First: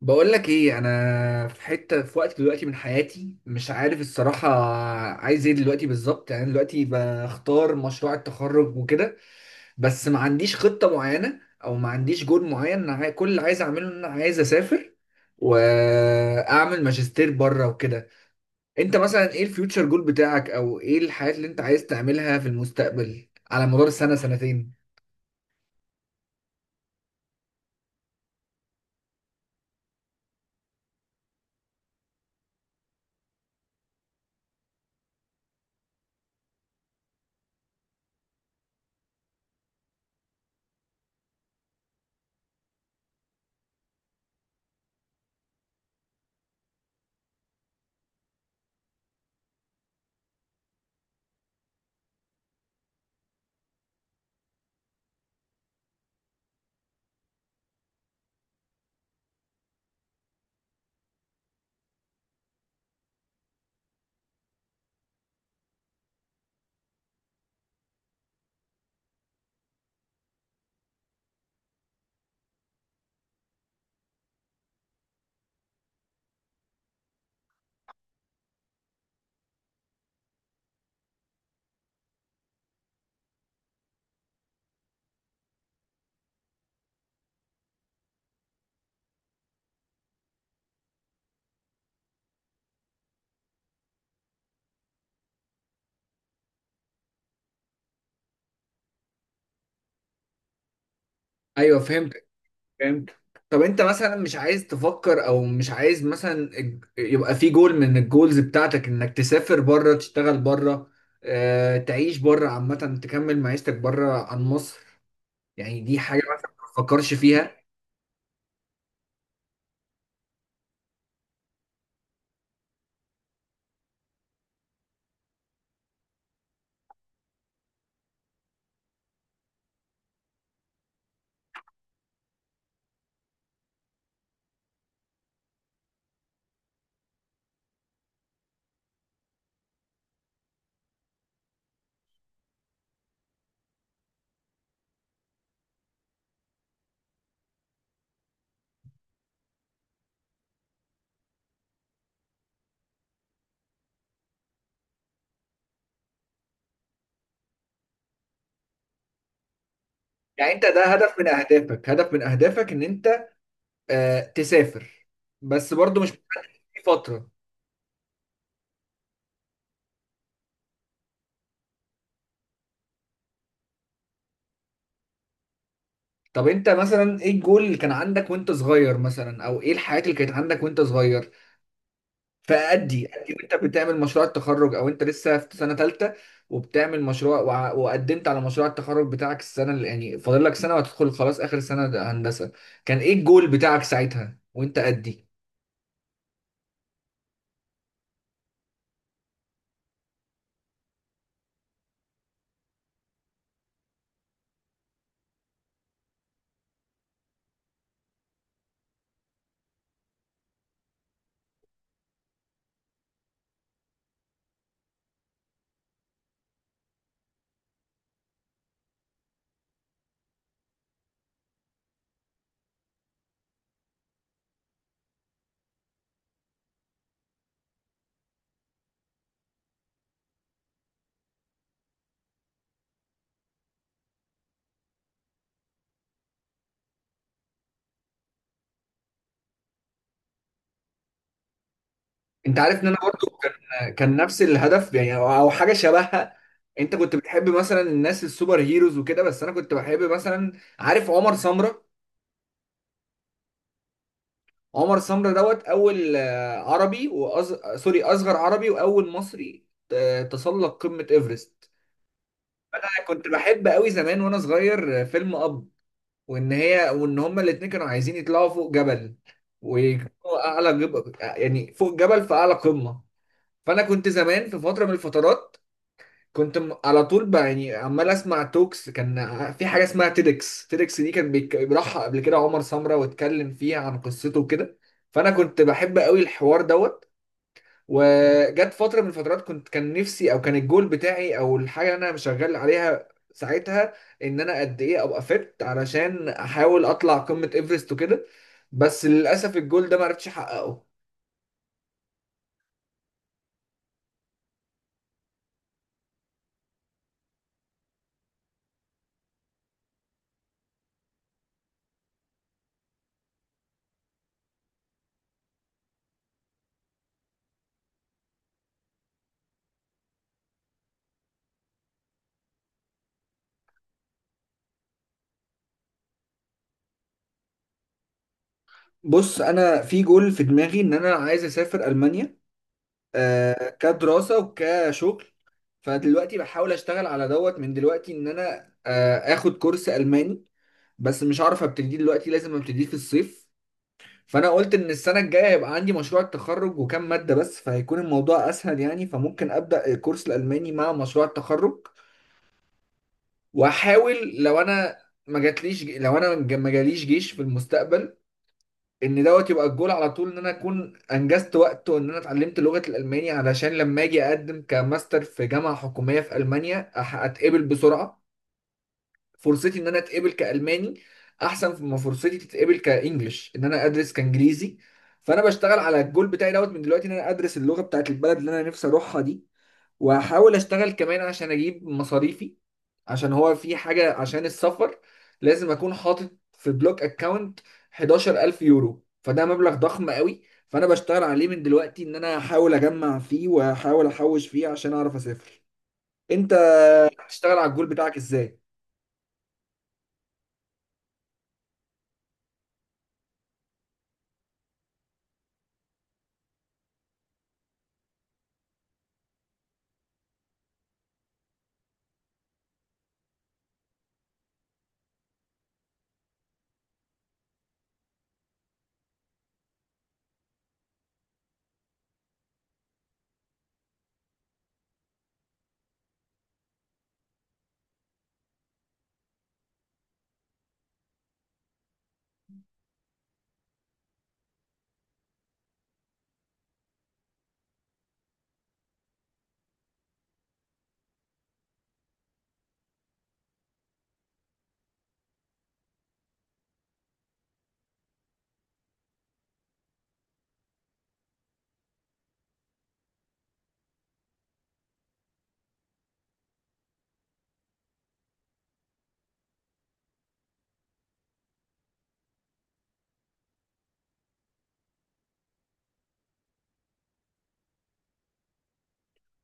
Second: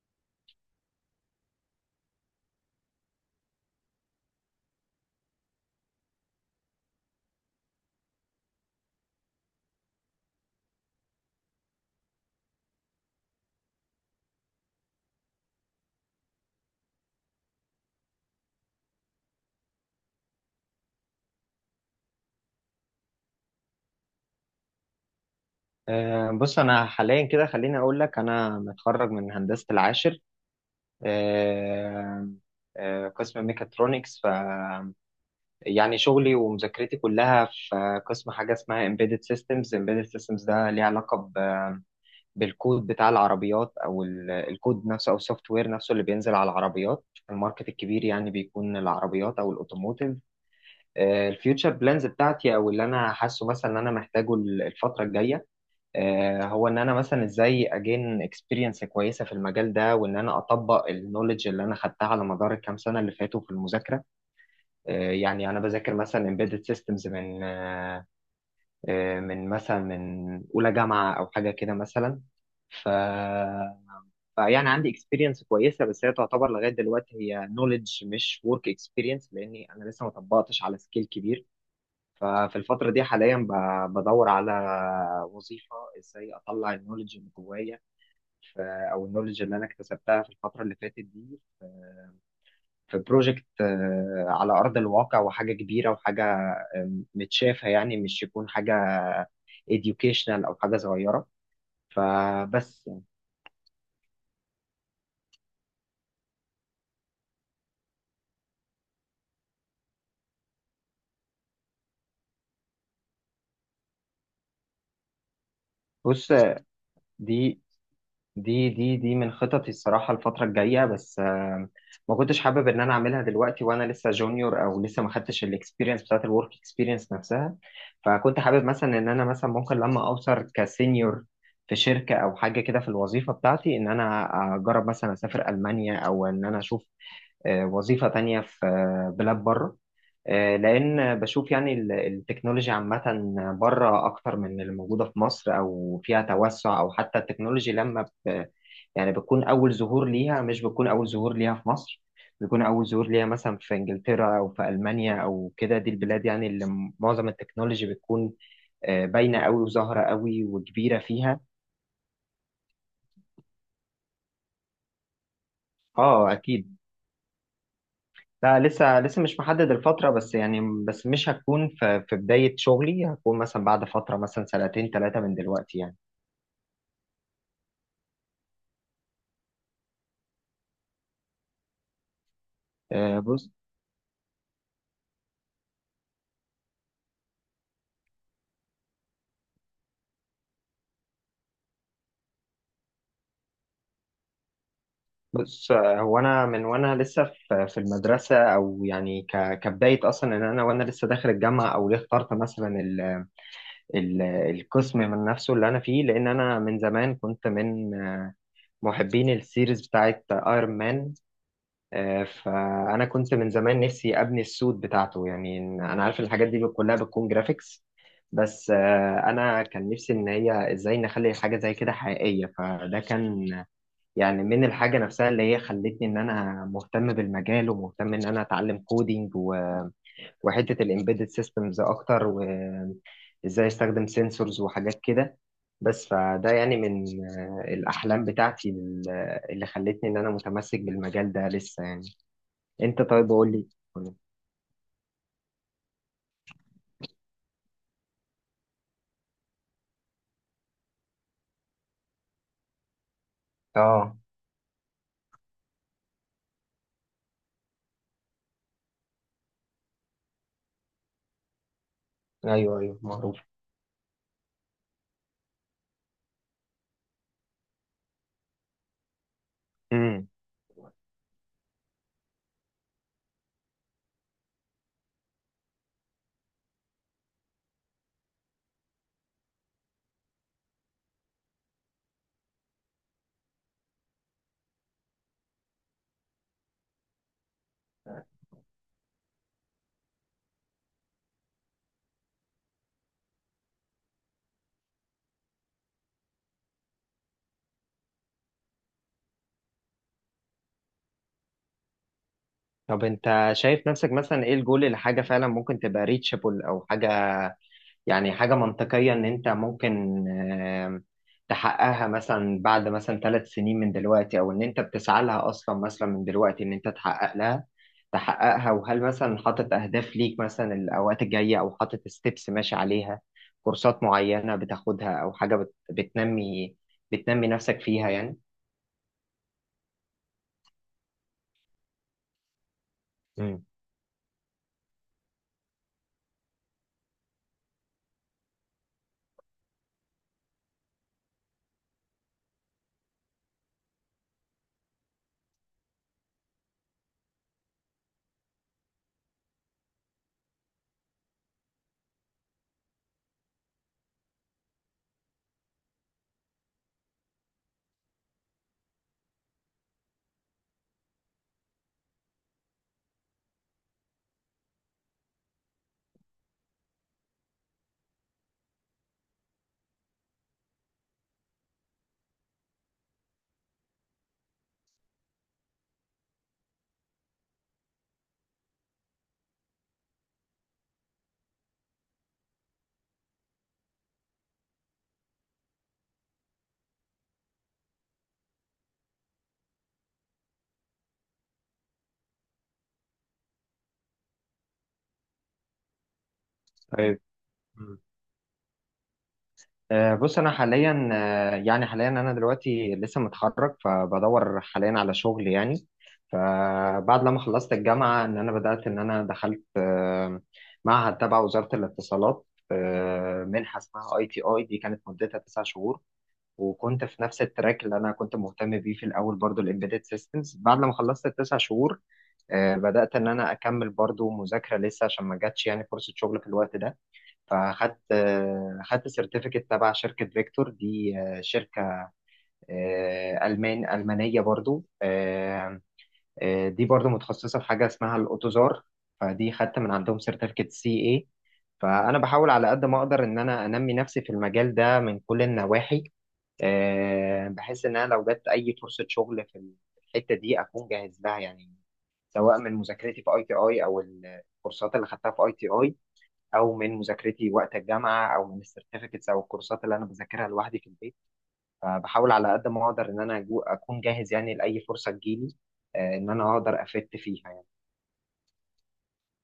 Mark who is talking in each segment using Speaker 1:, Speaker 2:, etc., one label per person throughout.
Speaker 1: بقول لك ايه؟ انا في حته في وقت دلوقتي من حياتي مش عارف الصراحه عايز ايه دلوقتي بالظبط، يعني دلوقتي بختار مشروع التخرج وكده، بس ما عنديش خطه معينه او ما عنديش جول معين. انا كل اللي عايز اعمله ان انا عايز اسافر واعمل ماجستير بره وكده. انت مثلا ايه الفيوتشر جول بتاعك، او ايه الحاجات اللي انت عايز تعملها في المستقبل على مدار السنه سنتين؟
Speaker 2: بص انا حاليا كده خليني اقول لك انا متخرج من هندسه العاشر، آه، قسم ميكاترونكس. يعني شغلي ومذاكرتي كلها في قسم حاجه اسمها embedded systems ده ليه علاقه بالكود بتاع العربيات، او الكود نفسه، او السوفت وير نفسه اللي بينزل على العربيات. الماركت الكبير يعني بيكون العربيات او الاوتوموتيف. الفيوتشر بلانز بتاعتي او اللي انا حاسه مثلا ان انا محتاجه الفتره الجايه، هو ان انا مثلا ازاي اجين اكسبيرينس كويسه في المجال ده، وان انا اطبق النولج اللي انا خدتها على مدار الكام سنه اللي فاتوا في المذاكره. يعني انا بذاكر مثلا embedded systems من من مثلا من اولى جامعه او حاجه كده مثلا، ف فيعني عندي اكسبيرينس كويسه، بس هي تعتبر لغايه دلوقتي هي نولج مش ورك اكسبيرينس، لاني انا لسه ما طبقتش على سكيل كبير. ففي الفتره دي حاليا بدور على وظيفه، ازاي اطلع النولج اللي جوايا، او النولج اللي انا اكتسبتها في الفتره اللي فاتت دي، في بروجكت على ارض الواقع، وحاجه كبيره، وحاجه متشافه، يعني مش يكون حاجه educational او حاجه صغيره.
Speaker 1: ايوه فهمت.
Speaker 2: فبس يعني.
Speaker 1: فهمت. طب انت مثلا مش عايز تفكر او مش عايز مثلا يبقى في جول من الجولز بتاعتك انك تسافر بره، تشتغل بره، اه تعيش بره عامة، تكمل معيشتك بره عن مصر؟ يعني دي حاجة
Speaker 2: بص،
Speaker 1: مثلا ما تفكرش
Speaker 2: دي
Speaker 1: فيها؟
Speaker 2: دي من خططي الصراحة الفترة الجاية، بس ما كنتش حابب ان انا اعملها دلوقتي وانا لسه جونيور، او لسه ما خدتش الاكسبيرينس بتاعت الورك اكسبيرينس نفسها. فكنت حابب مثلا ان انا مثلا ممكن لما اوصل كسينيور في شركة او حاجة كده في الوظيفة بتاعتي، ان انا اجرب مثلا اسافر المانيا، او ان انا اشوف وظيفة تانية في بلاد بره. لان بشوف يعني التكنولوجيا عامه بره اكتر من اللي موجوده في مصر، او فيها توسع، او حتى التكنولوجيا لما يعني بتكون أول ظهور ليها، مش بتكون أول ظهور ليها في مصر. بيكون أول ظهور ليها مثلا في إنجلترا، أو في ألمانيا، أو كده. دي البلاد يعني اللي معظم التكنولوجي بتكون باينة أوي، وظاهرة أوي،
Speaker 1: يعني انت ده
Speaker 2: وكبيرة
Speaker 1: هدف من
Speaker 2: فيها.
Speaker 1: اهدافك، هدف من اهدافك ان انت اه تسافر، بس برضو مش
Speaker 2: أه، أكيد.
Speaker 1: مستني فترة.
Speaker 2: لا، لسه مش محدد الفترة بس يعني. بس مش هتكون في بداية شغلي، هتكون مثلا بعد فترة مثلا سنتين ثلاثة من دلوقتي يعني.
Speaker 1: طب انت مثلا ايه الجول اللي كان عندك وانت صغير مثلا، او ايه الحاجات اللي كانت عندك وانت صغير؟ فأدي
Speaker 2: آه،
Speaker 1: أدي
Speaker 2: بص
Speaker 1: وأنت بتعمل مشروع التخرج، أو أنت لسه في سنة تالتة وبتعمل مشروع وقدمت على مشروع التخرج بتاعك السنة اللي يعني فاضل لك سنة وهتدخل خلاص آخر سنة، ده هندسة. كان إيه الجول بتاعك ساعتها وأنت أدي؟
Speaker 2: بص، هو انا من وانا لسه في المدرسه، او يعني كبدايه اصلا ان انا وانا لسه داخل الجامعه، او ليه اخترت مثلا القسم من نفسه اللي انا فيه، لان انا من زمان كنت من محبين السيريز بتاعت ايرون مان. فانا كنت من زمان نفسي ابني السوت بتاعته، يعني انا عارف إن الحاجات دي كلها بتكون جرافيكس. بس، انا كان نفسي ان هي ازاي نخلي حاجه زي كده حقيقيه، فده كان يعني من الحاجه نفسها اللي هي خلتني ان انا مهتم بالمجال، ومهتم ان انا اتعلم كودينج، وحته الامبيدد سيستمز اكتر، وازاي استخدم سنسورز وحاجات كده. بس فده يعني من الاحلام بتاعتي اللي خلتني ان انا متمسك بالمجال ده لسه يعني.
Speaker 1: أنت عارف إن أنا
Speaker 2: انت،
Speaker 1: برضو
Speaker 2: طيب، قول لي.
Speaker 1: كان نفس الهدف، يعني أو حاجة شبهها. أنت كنت بتحب مثلا الناس السوبر هيروز وكده، بس أنا كنت بحب مثلا، عارف عمر سمرة؟
Speaker 2: اه.
Speaker 1: عمر سمرة دوت أول عربي سوري أصغر عربي وأول مصري تسلق قمة إيفرست.
Speaker 2: ايوه، ايوه،
Speaker 1: كنت
Speaker 2: معروف.
Speaker 1: بحب قوي زمان وانا صغير فيلم اب، وان هي هما الاتنين كانوا عايزين يطلعوا فوق جبل
Speaker 2: امم.
Speaker 1: ويكونوا اعلى جبل، يعني فوق جبل في اعلى قمة. فانا كنت زمان في فترة من الفترات كنت على طول يعني عمال اسمع توكس، كان في حاجة اسمها تيدكس. تيدكس دي كان بيروحها قبل كده عمر سمرة واتكلم فيها عن قصته وكده، فانا كنت بحب قوي الحوار دوت. وجت فتره من الفترات كنت كان نفسي، او كان الجول بتاعي او الحاجه اللي انا شغال عليها ساعتها، ان انا قد ايه ابقى فت علشان احاول اطلع قمه ايفرست وكده، بس للاسف الجول ده ما عرفتش احققه.
Speaker 2: طب انت شايف نفسك مثلا ايه الجول لحاجه فعلا ممكن تبقى ريتشابل او حاجه؟ يعني حاجة منطقية إن أنت ممكن آم، تحققها مثلا بعد مثلا 3 سنين من دلوقتي، أو إن أنت بتسعى لها أصلا مثلا من دلوقتي إن أنت تحقق لها، تحققها. وهل مثلا حاطط أهداف ليك مثلا الأوقات الجاية، أو حاطط ستيبس ماشي عليها، كورسات معينة بتاخدها، أو حاجة بتنمي نفسك فيها يعني.
Speaker 1: بص، انا في جول في دماغي ان انا عايز اسافر المانيا،
Speaker 2: مم.
Speaker 1: آه كدراسه وكشغل. فدلوقتي بحاول اشتغل على دوت من دلوقتي ان انا اخد كورس الماني، بس مش عارف ابتدي دلوقتي لازم ابتدي في الصيف. فانا قلت ان السنه الجايه هيبقى عندي مشروع التخرج وكام ماده بس، فهيكون الموضوع اسهل يعني، فممكن ابدا الكورس الالماني مع مشروع التخرج. واحاول لو انا ما جاتليش، لو انا ما جاليش جيش في المستقبل، ان دوت يبقى الجول على طول ان انا اكون انجزت وقت وان انا اتعلمت لغه الالماني، علشان لما اجي اقدم كماستر في جامعه حكوميه في المانيا اتقبل بسرعه. فرصتي ان انا اتقبل كالماني احسن ما فرصتي تتقبل كانجلش ان انا ادرس كانجليزي. فانا بشتغل على الجول بتاعي دوت من دلوقتي ان انا ادرس اللغه بتاعت البلد اللي انا نفسي اروحها دي، واحاول اشتغل كمان عشان اجيب مصاريفي، عشان هو في حاجه عشان السفر لازم اكون حاطط في بلوك اكاونت 11,000 يورو، فده مبلغ ضخم قوي. فانا بشتغل عليه من دلوقتي ان انا احاول اجمع فيه واحاول احوش فيه عشان اعرف اسافر. انت
Speaker 2: طيب.
Speaker 1: بتشتغل على الجول بتاعك ازاي؟
Speaker 2: بص انا حاليا يعني حاليا انا دلوقتي لسه متخرج، فبدور حاليا على شغل يعني. فبعد لما خلصت الجامعه ان انا بدات ان انا دخلت معهد تبع وزاره الاتصالات. منحه اسمها ITIDA كانت مدتها 9 شهور، وكنت في نفس التراك اللي انا كنت مهتم بيه في الاول برضو الامبيدد سيستمز. بعد لما خلصت الـ9 شهور بدات ان انا اكمل برضو مذاكره لسه، عشان ما جاتش يعني فرصه شغل في الوقت ده. فاخدت آه، خدت سيرتيفيكت تبع شركة فيكتور. دي شركة ألمانية برضو. دي برضو متخصصة في حاجة اسمها الأوتوزار، فدي خدت من عندهم سيرتيفيكت CA. فأنا بحاول على قد ما أقدر إن أنا أنمي نفسي في المجال ده من كل النواحي، بحيث إن أنا لو جت أي فرصة شغل في الحتة دي أكون جاهز لها يعني. سواء من مذاكرتي في ITI، او الكورسات اللي خدتها في ITI، او من مذاكرتي وقت الجامعه، او من السيرتيفيكتس، او الكورسات اللي انا بذاكرها لوحدي في البيت. فبحاول على قد ما اقدر ان انا اكون جاهز يعني لاي فرصه تجيلي، ان انا اقدر افت فيها يعني.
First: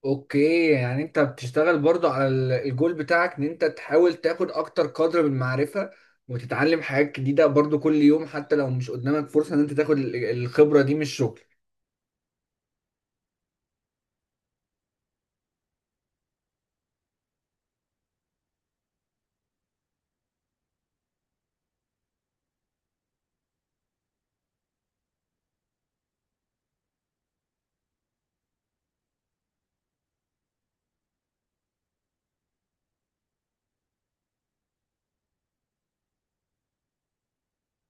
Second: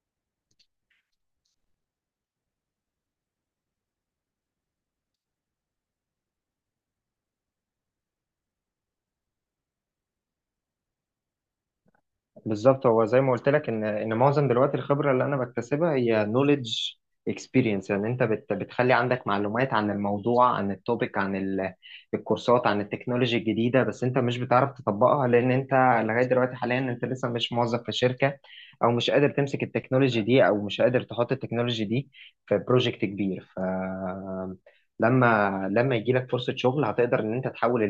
Speaker 1: اوكي، يعني انت بتشتغل برضو على الجول بتاعك ان انت تحاول تاخد اكتر قدر من المعرفة وتتعلم حاجات جديدة برضو كل يوم، حتى لو مش قدامك فرصة ان انت تاخد الخبرة دي من الشغل.
Speaker 2: بالظبط، هو زي ما قلت لك ان معظم دلوقتي الخبره اللي انا بكتسبها هي نوليدج اكسبيرينس، يعني انت بتخلي عندك معلومات عن الموضوع، عن التوبيك، عن الكورسات، عن التكنولوجي الجديده، بس انت مش بتعرف تطبقها، لان انت لغايه دلوقتي حاليا انت لسه مش موظف في شركه، او مش قادر تمسك التكنولوجي دي، او مش قادر تحط التكنولوجي دي في بروجكت كبير. لما يجي لك فرصه شغل، هتقدر ان انت تحول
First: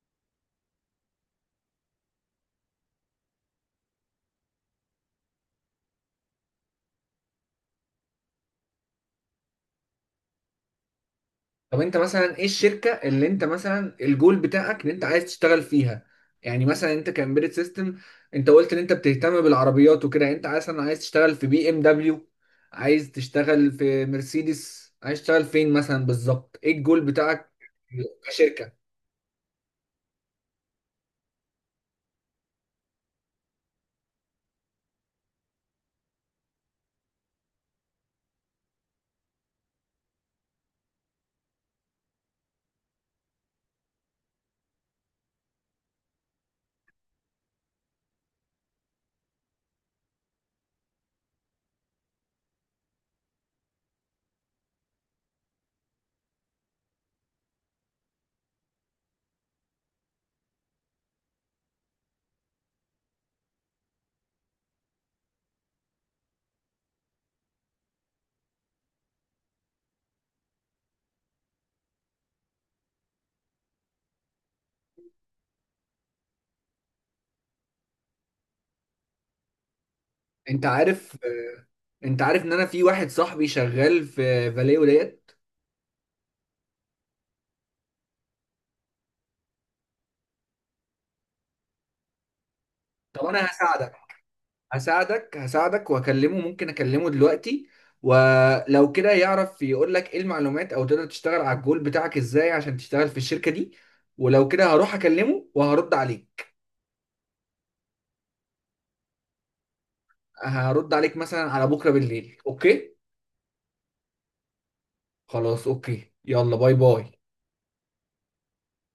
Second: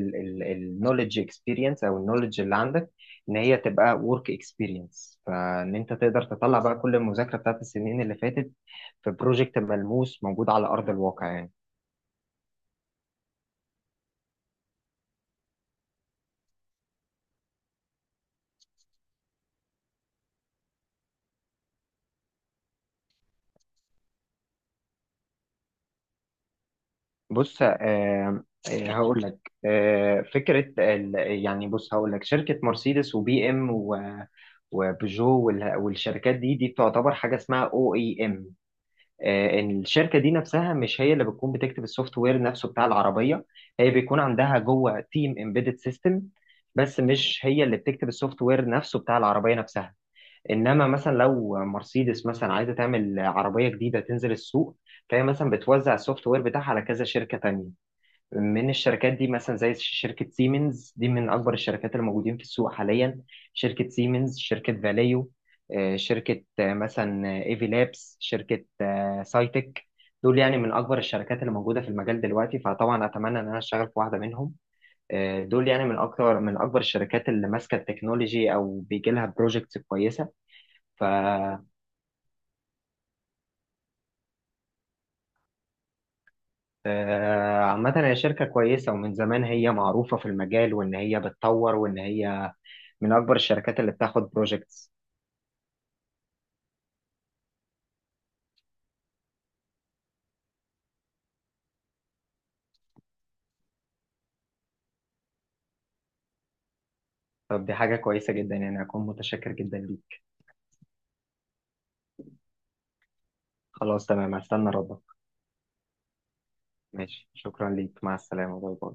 Speaker 2: النوليدج اكسبيرينس او النوليدج اللي عندك ان هي تبقى ورك اكسبيرينس، فان انت تقدر تطلع بقى كل المذاكره بتاعت السنين اللي فاتت في بروجكت ملموس موجود على ارض الواقع يعني.
Speaker 1: طب انت مثلا ايه الشركة اللي انت مثلا الجول بتاعك ان انت عايز تشتغل فيها؟ يعني مثلا انت كامبيرت سيستم، انت قلت ان انت بتهتم بالعربيات وكده، يعني انت مثلا عايز تشتغل في بي ام دبليو، عايز تشتغل في مرسيدس، عايز تشتغل فين مثلا بالظبط؟ ايه الجول بتاعك
Speaker 2: بص.
Speaker 1: كشركة؟
Speaker 2: هقول لك فكره يعني بص، هقول لك شركه مرسيدس وبي ام و وبيجو والشركات دي بتعتبر حاجه اسمها OEM. ان الشركه دي نفسها مش هي اللي بتكون بتكتب السوفت وير نفسه بتاع العربيه، هي بيكون عندها جوه تيم امبيدد سيستم، بس مش هي اللي بتكتب السوفت وير نفسه بتاع العربيه نفسها. انما مثلا لو مرسيدس مثلا عايزه تعمل عربيه جديده تنزل السوق، فهي مثلا بتوزع السوفت وير بتاعها على كذا شركه تانية من الشركات دي، مثلا زي شركة سيمنز. دي من أكبر الشركات اللي موجودين في السوق حاليا. شركة سيمنز، شركة فاليو، شركة مثلا ايفي لابس، شركة سايتك. دول يعني من أكبر الشركات اللي موجودة في المجال دلوقتي، فطبعا أتمنى إن أنا أشتغل في واحدة منهم. دول يعني من أكتر، من أكبر الشركات اللي ماسكة التكنولوجي أو بيجي لها بروجكتس كويسة.
Speaker 1: انت
Speaker 2: ف
Speaker 1: عارف، انت عارف ان انا في واحد صاحبي شغال في فاليو ديت؟
Speaker 2: عامة هي شركة كويسة، ومن زمان هي معروفة في المجال، وإن هي بتطور، وإن هي من
Speaker 1: طب
Speaker 2: أكبر
Speaker 1: انا
Speaker 2: الشركات
Speaker 1: هساعدك،
Speaker 2: اللي بتاخد بروجيكتس.
Speaker 1: هساعدك واكلمه، ممكن اكلمه دلوقتي، ولو كده يعرف يقول لك ايه المعلومات او تقدر تشتغل على الجول بتاعك ازاي عشان تشتغل في الشركة دي. ولو كده هروح اكلمه وهرد عليك.
Speaker 2: طب دي حاجة كويسة جدا، يعني أكون متشكر جدا ليك.
Speaker 1: هرد عليك مثلا على بكرة بالليل، اوكي؟
Speaker 2: خلاص، تمام، هستنى ردك.
Speaker 1: خلاص اوكي، يلا باي باي.
Speaker 2: ماشي، شكرا ليك، مع السلامة، باي باي.